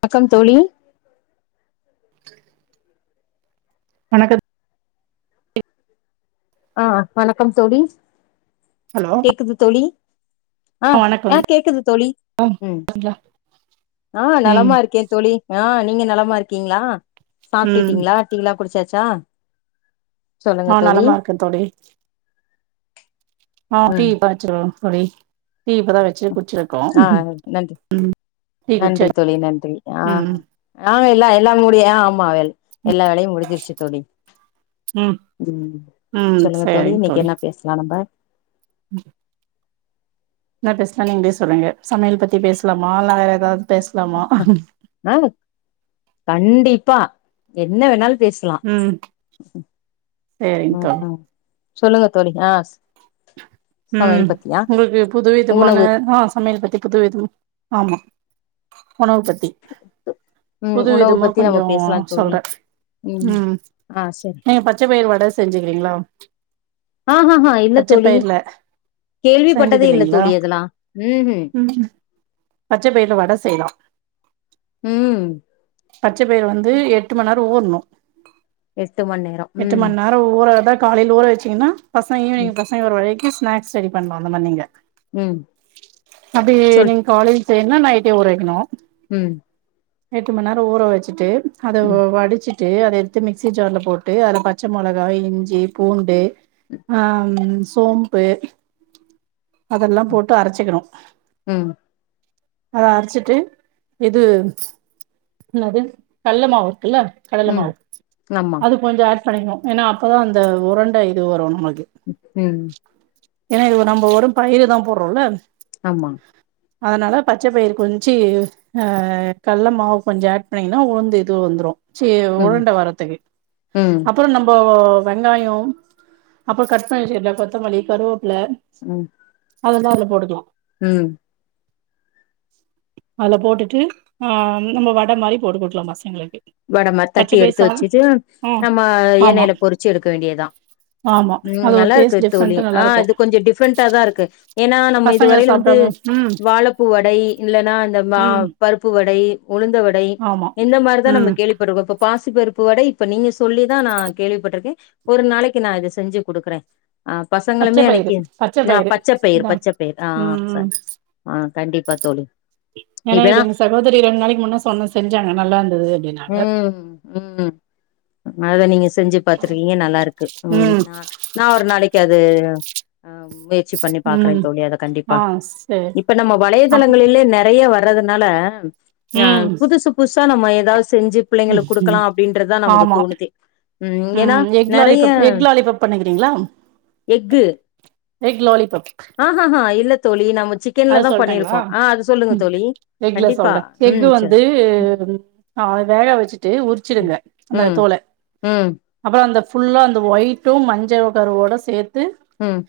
வணக்கம் தோழி வணக்கம் ஆ வணக்கம் தோழி ஹலோ குது தோழி ஆ ஆ கேக்குது தோழி ம் ஆ ம் நலமா இருக்கே தோழி ஆ நீங்க நலமா இருக்கீங்கிளா ம் சாப்ட்டுடீங்களா டீ லா குடிச்சாச்சா சொல்லுங்க ஆ தோழி நலமா இருக்கே தோழி ஆ டீ ம் இப்பதா வச்சிருக்கிறோ ஒரு எயிட் டீ இப்பதா வச்சி குடிச்சி ஆ நன்றி டீ நன்றி குடிச்ச தோழி நன்றி ஆ ம் ஆ எல்லா எல்லாமூடிய ஆ ஆமா வேலி எல்லா வேலையும் முடிஞ்சிருச்சி தோழி ம் ம் ம் சொல்லுங்க தோழி இன்னிக்கி என்ன பேசலாம் நம்ப உம் என்ன பேசலா நீங்களே சொல்லுங்க சமையல் பத்தி பேசலாமா இல்லனா வேற எதாவது ஆ கண்டிப்பா என்ன வேணாலும் பேசு கிலா ம் சரிங்க தோழி ம் சொல்லுங்க தோழி ஆ ம் சமையல் பத்தியா உங்களுக்கு புது விதமான உணவு ஆ சமையல் பத்தி புது விதம் ஆமா உணவு பத்தி ம் புது உணவு விதமா பத்தி நம்ம கொஞ்சம் பேசலா தோழி சொல்ற ம் ஆ சரி நீங்க பச்ச பயிர் வட செஞ்சிக்கிறீங்களா ஆஹ ஹ இல்ல தோழி கேள்விப்பட்டதே செஞ்சது இல்ல இல்லைங்களா தோழி அதுல்லா ம் பச்ச பயிர்ல வட செய்யலாம் ம் பச்சை பயிர் வந்து எட்டு மணி நேரோ ஊர்ணு எட்டு மணி நேரோ ம் அ ஊறதாவ காலையில ஊற வச்சீங்கன்னா பசங்க ஈவினிங் ம் பசங்க வரவரைக்கு ஸ்நாக்ஸ் ரெடி பண்ணலா அந்த மாரி நீங்க ம் அப்டியே சொல் நீங்க காலையில செய்யணுனா நைட்டே ஊறவைக்கணு ம் எட்டு மணி நேர ஊற வச்சுட்டு அதை ம் வடிச்சு ட்டு அத எடுத்து மிக்சி ஜார்ல போட்டு அதுல பச்சை மொளகா இஞ்சி பூண்டு ஆ ம் சோம் பு அதெல்லா ம் போட்டு அரைச்சிக்கணு ம் அத அரைச்சிட்டு இது என்னது கல்ல மாவு இருக்குல்ல கடலை ம் மாவு ஆமா அது கொஞ்ச ஆட் பண்ணிக்கணு ஏன்னா அப்போதா அந்த உரண்ட இது வரு நம்மளுக்கு ம் ஏன்னா இது நம்ம வெறு பயிரு தா போடுறோல்ல ஆமாங் அதனால பச்சை பயிர் கொஞ்சி ஆ கல்ல மாவு கொஞ்சோ ஆட் பண்ணீங்கன்னா உளுந்து இது வந்துரு சே ம் உருண்ட வரத்துக்கு ம் அ அப்புறோ நம்ப வெங்காயோம் அப்புற கட் பண்ணி வச்சுருக்க கொத்தமல்லி கருவேப்பில ம் அதெல்லா அதுல போட்டுக்கலா ம் அதில போட்டுட்டு ஆ நம்ம வடை மாரி போட்டு கொடுக்கலா பசங்களுக்கு வட மாரி பச்ச தட்டி பயிர் எடுத்து சாதோ வெச்சிட்டு ம் நம்ம ஆமா எண்ணெயில பொறிச்சி எடுக்க வேண்டியது தா ஆமா அது ஒரு டேஸ்ட்டு தோழி ஆ இது கொஞ்சோ டிஃப்ரெண்டா தா இருக்கு ஏன்னா நம்ம இது பசங்க வரையில வந்து சாப்டாம ம் வாழைப்பூ வடை இல்லைன்னா இந்தந்த மா ம் பருப்பு வடை உளுந்த வடை ஆமா இந்த மாரிதா நம்ம ம் கேள்விப்பட்டிருக்கோ இப்ப பாசிப்பருப்பு வடை இப்ப நீங்க சொல்லிதா நா கேள்விப்பட்டிருக்கே ஒரு நாளைக்கு நா இத செஞ்சு குடுக்குறே ஆ பச்ச பசங்களுமே பயிறு அன்னைக்கி பச்ச ஆ பயிறு பச்சைப்பயிர் இந்தா பச்சைப்பயிர் ஆ ம் சா ம் ஆ கண்டிப்பா தோழி ஏன்னா இப்பனா இது இந்த சகோதரி ரெண்டு நாளைக்கு முன்னா சொன்ன செஞ்சாங்க நல்லா இருந்தது அப்டின்னாங்க ம் ம் அத நீங்க செஞ்சு பாத்திருக்கீங்க நல்லா இருக்கு ம் நா நா ஒரு நாளைக்கு அது மு யற்சி பண்ணி பாக்குறே ம் தோழிய அத கண்டிப்பா ஆ சேரி இப்ப நம்ம அப் வலைையதளங்களிலே நெறைய வ ரதுனால அ ம் புதுசு புதுசா நம்ம ஏதாவது செஞ்சு பிள்ளைங்களுக்கு குடுக்கலா அப்டின்றதுதா நமக்கு ஆமா தோணுதே ம் ஏன்னா எக் நெறைய லாலிபப் எக் லாலிபப் பண்ணுகிறீங்களா எக்கு எக் லாலிபப் ஆஹ்ஹஹா இல்ல தோழி நம்ம சிக்கன்ல தா பண்ணியிருக்கோ ஆ அது சொல்லுங்க தோழி எக்குல கண்டிப்பா சொல்றே எக்கு ம் சரி வந்து ம் அ வேக வச்சுட்டு உரிச்சிடுங்க அந்த ம் தோல ம் அப்புற அந்த ஃபுல்லா அந்த ஒயிட்டும் மஞ்ச கருவோட சேத்து ம்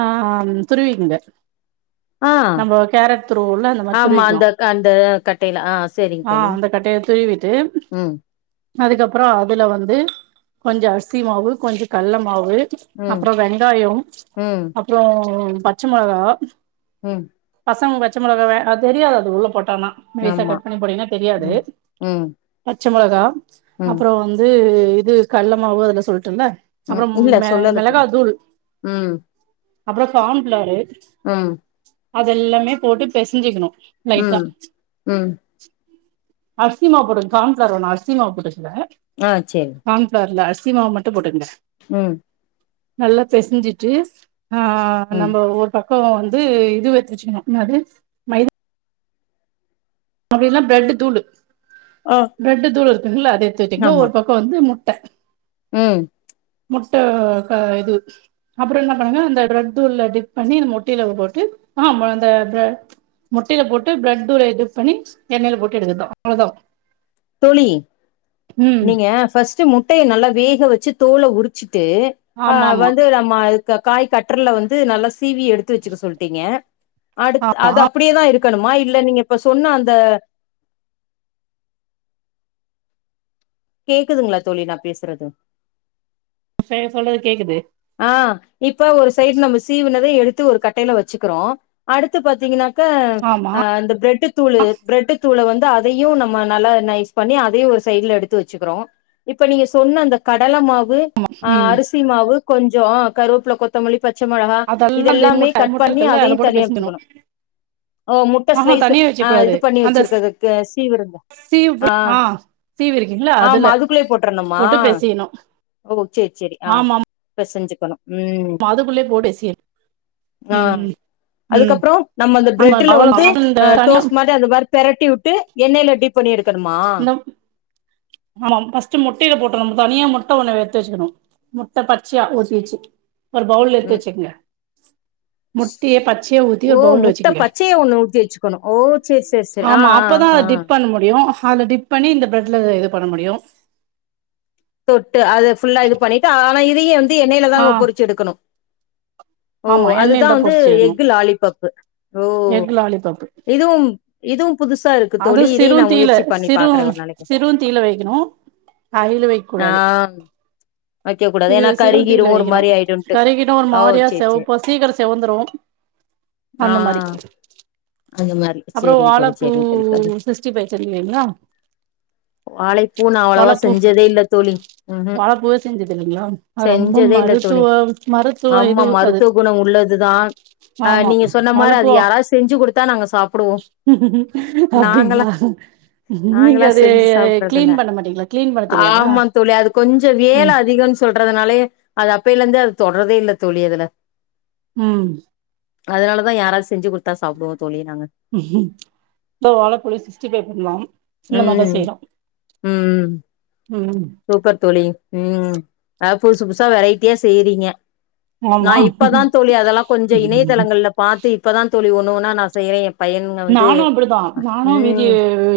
ஆ ஆம் துருவிக்ங்க ஆ நம்போ கேரட் துருவுல்ல அந்த மாரி ஆமா துருவிக்கலா அந்த அந்த கட்டையில ஆ சரிங்க ஆ தோழி அந்த கட்டைய துருவிட் ட்டு ம் அதுக்கப்புறோ அதுல வந்து கொஞ்ச அரிசி மாவு கொஞ்ச கல்ல மாவு ம் அப்புறோ வெங்காயோ ம் அப்புறோ பச்ச மொளகா ம் பசங்க பச்ச மொளகவ அது தெரியாது அது உள்ள போட்டானா மேசா ஆமா கட் பண்ணி போடீங்கன்னா தெரியாது ம் ம் பச்ச மொளகா ம் அப்புறோ வந்து இது கல்லமாவு அதுல சொல்லட்டுந்த ம் அப்புறோ இல்ல மெ சொல்லல மெளகா தோழி தூள் ம் அப்புறோ கண்ஃபிலாரு ம் அதெல்லாமே போட்டு பெசஞ்சிக்கிணு லைட்டா ம் ம் அர்சிமா போட்டு கான்ஃபிலார் வேணா அர்சிமாவு போட்டுக்கங்க ஆ சேரி கான்ஃபிலார்ல அர்சிமாவு மட்டு போட்டுகங்க ம் நல்லா பெசிஞ்சிட்டு ஆ ம் நம்ம ஒரு பக்கோ வந்து இது வச் தெச்சிக்கணு இன்னா அது அப்பிடி இல்லனா பிரட்டு தூளு ஓ பிரெட்டு தூளு இருக்குங்ல்ல அத எத்துட்டீங்க ஒரு பக்கோ வந்து முட்ட ம் முட்ட க இது அப்புறோ என்ன பண்ணுங்க அந்த ட்ரதூள டிப் பண்ணி இந்த மொட்டையில போட்டு ஆம் ம இந்த பிர முட்டையில போட்டு ப்ளட்தூள இது பண்ணி எண்ணெயில போட்டு எடுக்கத்தோ அவ்ளோதா தோழி ம் நீங்க ஃபஸ்ட் முட்டைய நல்லா வேக வச்சி தோல உரிச்சிட்டு அ ஆமா ஆமா வந்து நம்ம அதுக்க காய் கட்டறல வந்து நல்லா சீவி எடுத்து வச்சுக்க சொல்லிட்டீங்க அடுத் ஆமா அது அப்பிடியேதா இருக்கணுமா இல்ல நீங்க இப்ப சொன்ன அந்த கேக்குதுங்களா தோழி நா பேசுறது சே சொல்லறது கேக்குது ஆ இப்ப ஒரு சைடு நம்ம சீவுனத எடுத்து ஒரு கட்டையில வச்சிக்கிறோ அடுத்து பாத்தீங்கன்னா க ஆமா அ அந்த பிரெட்டு தூளு பிரெட்டு தூள வந்து அதயு நம்ம நல்லா நைஸ் பண்ணி அதயு ஒரு சைடுல எடுத்து வச்சிக்கிறோ இப்ப நீங்க சொன்ன அந்த கடல மாவு ஆ ம் அரிசி மாவு கொஞ்சோ கருவேப்புல கொத் த்த மல்லி பச்ச மொளகா அதெல்லா அந்த இதெல்லாமே முட்ட கட் முட்ட பண்ணி இருக்குல்ல அதையு அதுல போட்டு தனியா பெசஞ்சணு எச்சிக்கணு ஓ முட்ட ஆஹா ஸ்லைஸ் தனியா ஆ வச்சுக்க இது கூடாது பண்ணி அந்த வச்சிருக்கதுக்கு சீவருங்க ஆ சீவி இருக்கீங்களா அதுல ஆமா அதுக்குள்ளே போட்ரணுமா போட்டு பேசியணு ஓ சேரி சேரி ஆ பெசஞ்சிக்கணு ம் மா அதுக்குள்ளே போடு எஸ்கே ஆ ம் அதுகப்புறோ நம்ம அந்த பிரெட்டுல வந்து அவ்ளோதா இந்த அ தனியா டோஸ் மாரி அது மாரி பெரட்டிவுட்டு எண்ணெயில டிப் பண்ணி எடுக்கணுமா ஆமாம் ஃபஸ்ட்டு முட்டையில போட்ருணு தனியா முட்ட ஒன்ன எத்து வச்சிக்கணு முட்ட பச்சையா ஊத்திவச்சி ஒரு பவுல்ல எத்து ம் வச்சுகங்க முட்டைய பச்சயா ஊத்தி ஓ ஒரு பவுல்ல முட்ட வச்சுகுங்க பச்சையா ஒண்ணு ஊத்தி வச்சுக்கணு ஓ சேரி சேரி சேரி ஆ ஆமா ஆ அப்பதா ஆ ஆ. டிப் பண்ண முடியு அத டிப் பண்ணி இந்த ஃப்ரெட்ல இது பண்ண முடியு தொட்டு அது ஃபுல்லா இது பண்ணிட்டு ஆனா இதையு வந்து எண்ணெயிலதா ஆ நம்ம பொறிச்சு எடுக்கணு ஓ ஆமா அதுதா எண்ணெயில தா வந்து பொறிச்சு எடுக்கணு எக்கு லாலிபப்பு ஓ எக் லாலிபப்பு இதுவும் இதுவும் புதுசாருக் அது சிறுந்தீயில சிறுந் நாளைக்கு சிறுந்தீயில வெக்கணு ஹைல வெ ஆ வைக்க கூடாது சிறு ஏன்னா கருகிரு சிறுந்தீயில ஒரு வெக்கணு மாரி ஆயிடுன்ட்டு கருகிடு ஒரு ஓ மாரியா சேரி சேரி செவப்பா சீக்கரோ செவந்துரு ஆ அந்த மாரி அந்த மாரி சேரிங் தோழி சே ம் சிஸ்டி ஃபை சொல்வீங்ளா வாழைப்பூ நா அவ்வளவா வாழப்பூ செஞ்சதே இல்ல தோழி ம் ம் வாழப்பூவே செஞ்சது இல்லைங்களா அது ரொம்ப செஞ்சதே இல்ல தோழி மருத்துவ மருத்துவ ஆமா இது அது மருத்துவ குணோ உள்ளதுதா அ ஆமா நீங்க சொன்ன மாரு வாழப்பூ அது யாராவ்து செஞ்சு குடுத்தா நாங்க சாப்புடுவோ நாங்களா அப்டிங்ளா நாங்களா செஞ்சு சாப்டதில்ல மாட்டீங்களா கிளீன் பண்ண தெரியாதா ஆமா தோழி அது கொஞ்ச ம் வேல அதிகோன் சொல்றதுனாலயே அது அப்பைலெந்து அது தொட்றதே இல்ல தோழி அதுல ம் அதுனாலதா யாராது செஞ்சு குடுத்தா சாப்டுவோ தோழி நாங்க தோ வாழப்பழ சிக்ஸ்டி ஃபை பண்லா இல்ல நா தான் ம் செய்ற ம் ம் சூப்பர் தோழி ம் அ புதுசு புதுசா வெரைட்டியா செய்றீங்க நா ஆமா இப்பதா தோழி அதெல்லா கொஞ்ச இணையதளங்கள்ல பாத்து இப்பதா தோழி ஒன்னு ஒன்னா நா செய்யறே எ பையனுங்க வந்து நானு அப்படிதா நானு ம் வீடி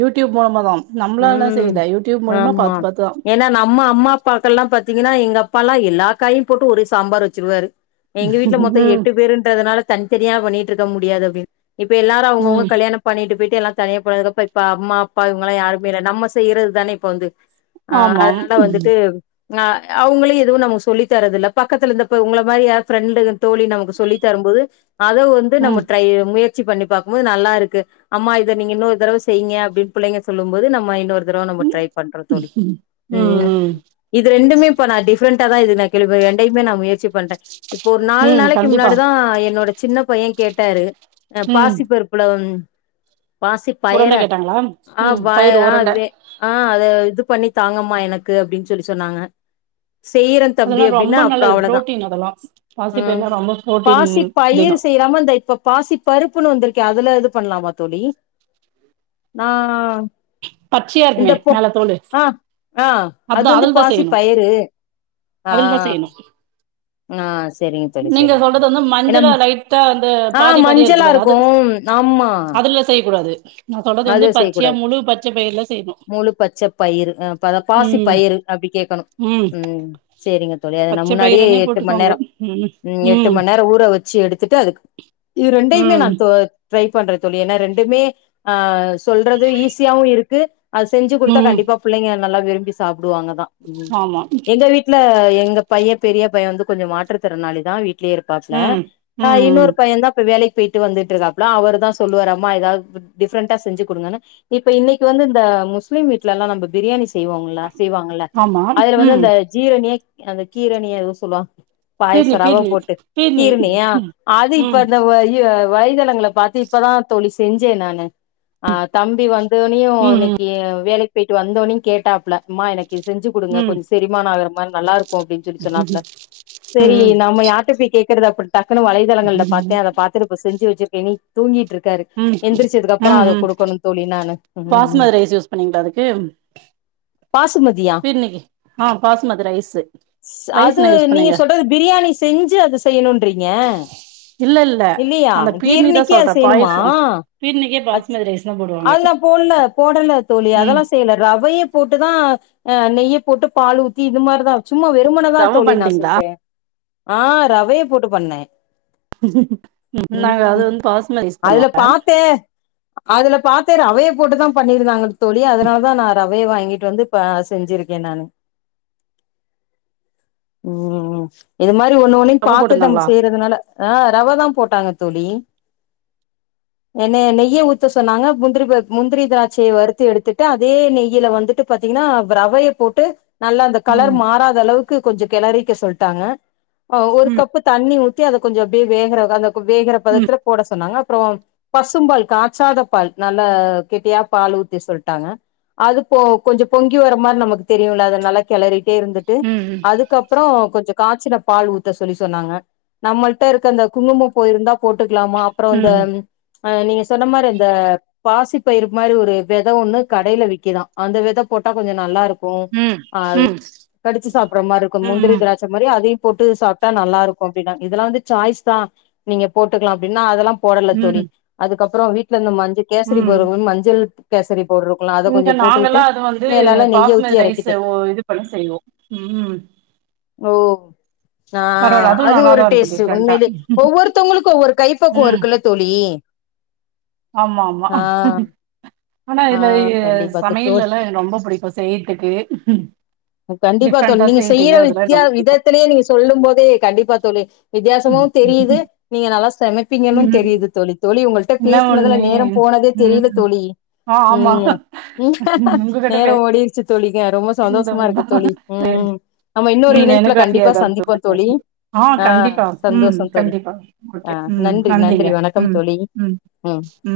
யூடியூப் மூலமாதா நம்ப்ளா எல்லா செய்ல யூடியூப் மூலியமா பாத்து பாத்துதா ஏனா நம்ம அம்மா அப்பாக்கள்லா பாத்தீங்கின்னா எங்க அப்பால்லா எல்லா காயையு போட்டு ஒரு சாம்பார் வெச்சுருவாரு எங்க வீட்ல மொத்தோ ம் எட்டு பேருன்றதுனால தனித்தனியா பண்ணிட்டுருக்க முடியாது அப்டின் இப்ப எல்லாரு அவங்கவுங்கோ ம் கல்யாண பண்ணிட்டு போய்ட்டு எல்லா தனியா போனதுக்கப்ப இப்ப அம்மா அப்பா இவங்கல்லா யாரு மேல்ல நம்ம செய்யுறது தான இப்ப வந்து ஆ ஆமாம் அதனால ம் வந்துட்டு ஆ அவுங்களு எதுவு நமக்கு சொல்லி தரதுல்ல பக்கத்துல இந்த இப்ப உங்கள மாரி யார் ஃப்ரெண்டுங் தோழி நமக்கு சொல்லி தரும் போது அத வந்து நம்ம ம் ட்ரை முய ற்சி பண்ணி பாக்கும்போது நல்லாருக்கு அம்மா இத நீங்க இன்னொரு தடவ செய்ங்க அப்டின் புள்ளைங்க சொல்லும் போது நம்ம இன்னொரு தரவ நம்ம ட்ரை பண்றோ தோழி ம் இது ரெண்டுமே இப்ப நா டிஃப்ரெண்டாதா இது நா கேள்விப்பறே ரெண்டையுமே நா முயற்சி பண்றே ஒரு நால் ம் நாளைக்கு கண்டிப்பா முன்னாடிதா என்னோட சின்ன பையன் கேட்டாரு அ ம் பாசிப்பருப் புல வந் பாசிப்பயர உருண்ட கேட்டாங்களா ஆ ம் பயிர் உருண்ட [unintelligible] ஆ அத இது பண்ணி தாங்கம்மா எனக்கு அப்டின் சொல்லி சொன்னாங்க செய்யிறன் தம்பி அதெல்லா அப்டின்ன ரொம்ப அப்ற நல்லது அவ்ளதா புரோட்டீன் அதெல்லா ம் பாசிப்பயிர்லா ரொம்ப புரோட்டீன் பாசிப் பயிரு அதிகோ செய்யலாம இந்த இப்ப பாசிப் பருப்புன்னு வந்துருக்கே அதுல இது பண்லாமா தோழி நா பச்சையா இந்த இருக்குமே பொ மேல தோளு ஆ ஆ அது அதா வந்து அதல்தா பாசி செய்யணு பயிறு ஆ அதல்தா செய்யணு ஆ செரிங்க தோழி நீங்க செரிங்க சொல்றது தோழி வந்து ஏன்னா மஞ்சளா ம லைட்டா வந்து ஆ பாதி பாதி இருக்கு மஞ்சளா பாரு அது ஆமா அதுல செய்யக்கூடாது நா சொல்றது அது வந்து பச்சையா செய்யக்கூடாது முழு பச்ச பயர்ல செய்ணு முழு பச்ச பயிருங்க அப்பறோ பாசி பயிர் அப்டி கேக்கணு ம் சேரிங்க தோழி அத நா பச்ச முன்னாடியே பயிறுனே எட்டு போட்டுக்கோங்க மண்நேரோ ம் எட்டு மண்நேரோ ஊற வெச்சு எடுத் ட்டு அதுக்கு இது ரெண்டையுமே நா ம் து ட்ரை பண்றது தோழி ஏனா ரெண்டுமே ஆ சொல்றது ஈஸியாவு இருக்கு அது செஞ்சு கொடுத்தா ம் கண்டிப்பா புள்ளைங்க நல்லா விரும்பி சாப்பிடுவாங்க தா ஆமா எங்க வீட் ல எங்க பைய்ய பெரிய பைய்ய வந்து கொஞ்ச மாற்றுத்திறனாளிதா வீ ட்லே இருப்பாப்புல ம் ம் ம் இன்னொரு பைய்யன் தா இப்ப வேலைக் கு போயிட்டு வந்துட்டு இருக்காப்பல அவர் தா சொல்லுவார் அம்மா ஏதாவ்து டிஃப்ரெண்டா செஞ்சு குடுங்கனு இப்ப இன்னைக்கு வந்து இந்த முஸ்லீம் வீ்ட்லல்லா நம்ப பிரியாணி செய்வோம்ள செய்வாங்கல்ல ஆமா அதுல வந்து ம் அந்த ஜீரணியே அந்த கீரணிய எதுவு சொல்வாங் பீர்னி பாயாச ரவா பீர்னி போட்டு பீர்னி கீர்ணியா ம் அது இப்ப ம் அ வலைதளங்கள பாத்து இப்பதா தோழி செஞ்சே நானு ஆ தம்பி வந்தோணயு ம் ம் இன்னைக்கு வேலைக் போயிட்டு வந்தோணயு கேட்டாப்ல அம்மா எனக் செஞ்சு குடுங்க ம் கொஞ்ச செரிமான ஆகற மாரி நல்லாருக்கு அப்டின்னு சொல்லி சொன்னாப்ல சேரி ம் நம்ம யார்ட்ட போய் கேட்கிறது அப்டி டக்குனு வலைதளங்கள்ள பாத்தே அத பாத்து இப்ப செஞ்சி வச்சிருக்கேனி தூங்கிட் இருக்காரு எந்திரிச்சதுக்கு ம் அப்பறோ அத ம் குடுக்கோணு தோழி நான்னு ம் பாஸ்மதி ரைஸ் யூஸ் பண்ணீங்களா அதுக்கு பாசுமதியா பிர்ணிக்கு ஆ பாஸ்மதி ரைஸ்ஸூ அது நீங்க சொல்றது பிரியாணி செஞ்சு அது செய்ணுன்றீங்க இல்ல இல்ல இல்லையா அந்த பீர்னி தா கீர்ணிக்கே சொல்றே அது செய்ணுமா பாயசோ பீர்னிக்கே அது பாஸ்மதி ரைஸ் தா போடுவாங்க அதெல்லா போடல போடல தோழி ம் அதெல்லா செய்யல ரவையு போட்டுதா ஆ நெய்யை போட்டு பால் ஊத்தி இது மார்தா சும்மா வெறும்மனதா ரவ தோழி நா பண்ட்டீங்களா செஞ்சே ஆ ரவையை போட்டு பண்ணே நாங்க அது ம் வந்து பாசமதிஸ் அதுல தருவாங்க பாத்தே அதுல பாத்தே ரவையை போட்டுதா பண்ணிருந்தாங்க தோழி அதனாலதா நா ரவையை வாங்கிட்டு வந்து ப செஞ்சிருக்கே நானு ம் ம் இது மாரி ஒண்ணு ஒனையு ரவ பாத்துதம்ம போட்டுருந்தாங்களா செய்யறதுனால ஆ ரவ தா போட்டாங்க தோழி எண்ணய நெய்ய ஊ த்த சொன்னாங்க முந்திரி பருப் முந்திரி திராட்சியை வறுத்து எடுத்துட்டு அதே நெய்யில வந்துட்டு பாத்தீங்கனா பிரவயப் போட்டு நல்லா அந்த கலர் ம் மாறாத அளவுக்கு கொஞ்ச கிளறக்க சொல்ட்டாங்க ஒரு ம் கப்பு தண்ணி ஊ அத கொஞ்ச அப்டியே வேகந்த வேகர ம் பதத்துல கூட சொன்னாங்க அப்றோ பசும்பால் கா காச்சாத பால் நல்ல கெட்டியா பால் ஊத்தி சொல்ட்டாங்க அது போ கொஞ்ச பொங்கி வர மாரி நமக் தெரியுல்ல அதுனல்லா கெளரி இருத்துட்டு ம் அதுக்கப்றோ கொஞ்ச காச்சுன பால் ஊத்த சொல்லி சொன்னாங்க நம்மள்ட்ட இருக்க அந்த குங்கும பூ யிருந்தா போட்டுக்கலாமா அப்றோ இந்த ம் ஆ நீங்க சொன்ன மாரி இந்த பாசி பயிரு மாரி ஒரு வித ஒண்ணு கடைல விக்குதா அந்த வித போட்டா கொஞ்ச நல்லாருக்கு ம் ஆ கடிச்சு சாப்பற மாரி இருக்கு முந்திரி ம் ம் திராட் ச்ச மாரி அதையு போட்டு சாப்ட்டா நல்லாருக்கு அப்டின்னா இதெல்லா வந்து சாய்ஸ் தா நீங்க போட்டுக்கலா அப்டின்னா அதெல்லா போடல்ல தோழி ம் அதுக்கப்றோ வீட்லருந்த மஞ் கேசரி ம் பவுரு மஞ்சள் கேசரி பவுடுரு இங்க நாங்கல்லா அது வந்து நெய்ய ஊத்தி பாஸ்மதி ரைஸ் எறக்கிட்டே ஒ இது பண்ணி செய்வோ ம் ஓ ஆ பரவால்ல அதுவு அது ஒரு நல்லாதா இருக்கு டேஸ்டு டிஃப்ரெண்டா உண்மைலேயே ஒவ்வொருத்தவங்களுக்கு ஒவ்வொரு கைப்பக்குவோ ம் இருக்குல்ல தோழி ஆமா ஆமா ஆ ஆனா ஆ இதுல இ கண்டிப்பா சமையல் தோழி எல்லா எனக் ரொம்ப புடிக்கு செய்யிற்துக்கு கண்டிப்பா தோழி நீங்க செய்யிற வித்யா ரொம்ப பிடிக்கு விதத்துலேயே நீங்க சொல்லும்போதே கண்டிப்பா தோழி வித்யாசமாவு தெரியிது நீங்க நல்லா சமைப்பீங்கன்னு ம் தெரியிது தோழி தோழி உங்கள்ட என்ன பேசுனதுல ஒண்ணு நேரோ போனதே தெரில ம் தோழி ஆ ஆமா உண்மையா உங்ககிட்ட நேரோ ஓடிருச்சி தோழிங்க ரொம்ப சந்தோஷ்மா இருக்கு பேசுனதுதா தோழி ம் நம்ம இன்னொரு ம் இணைப்புல எனக்கு கண்டிப்பா ஹாப்பியாதா இருக்கு சந்திப்போ உங்ககிட்ட தோழி பேசுனது ஆ கண்டிப்பா ம் சந்தோஷ தோழி கண்டிப்பா ஓகே ஆ ம் நன்றி நன்றி நன்றிங்க வணக்கம் ம் தோழி ம் ம்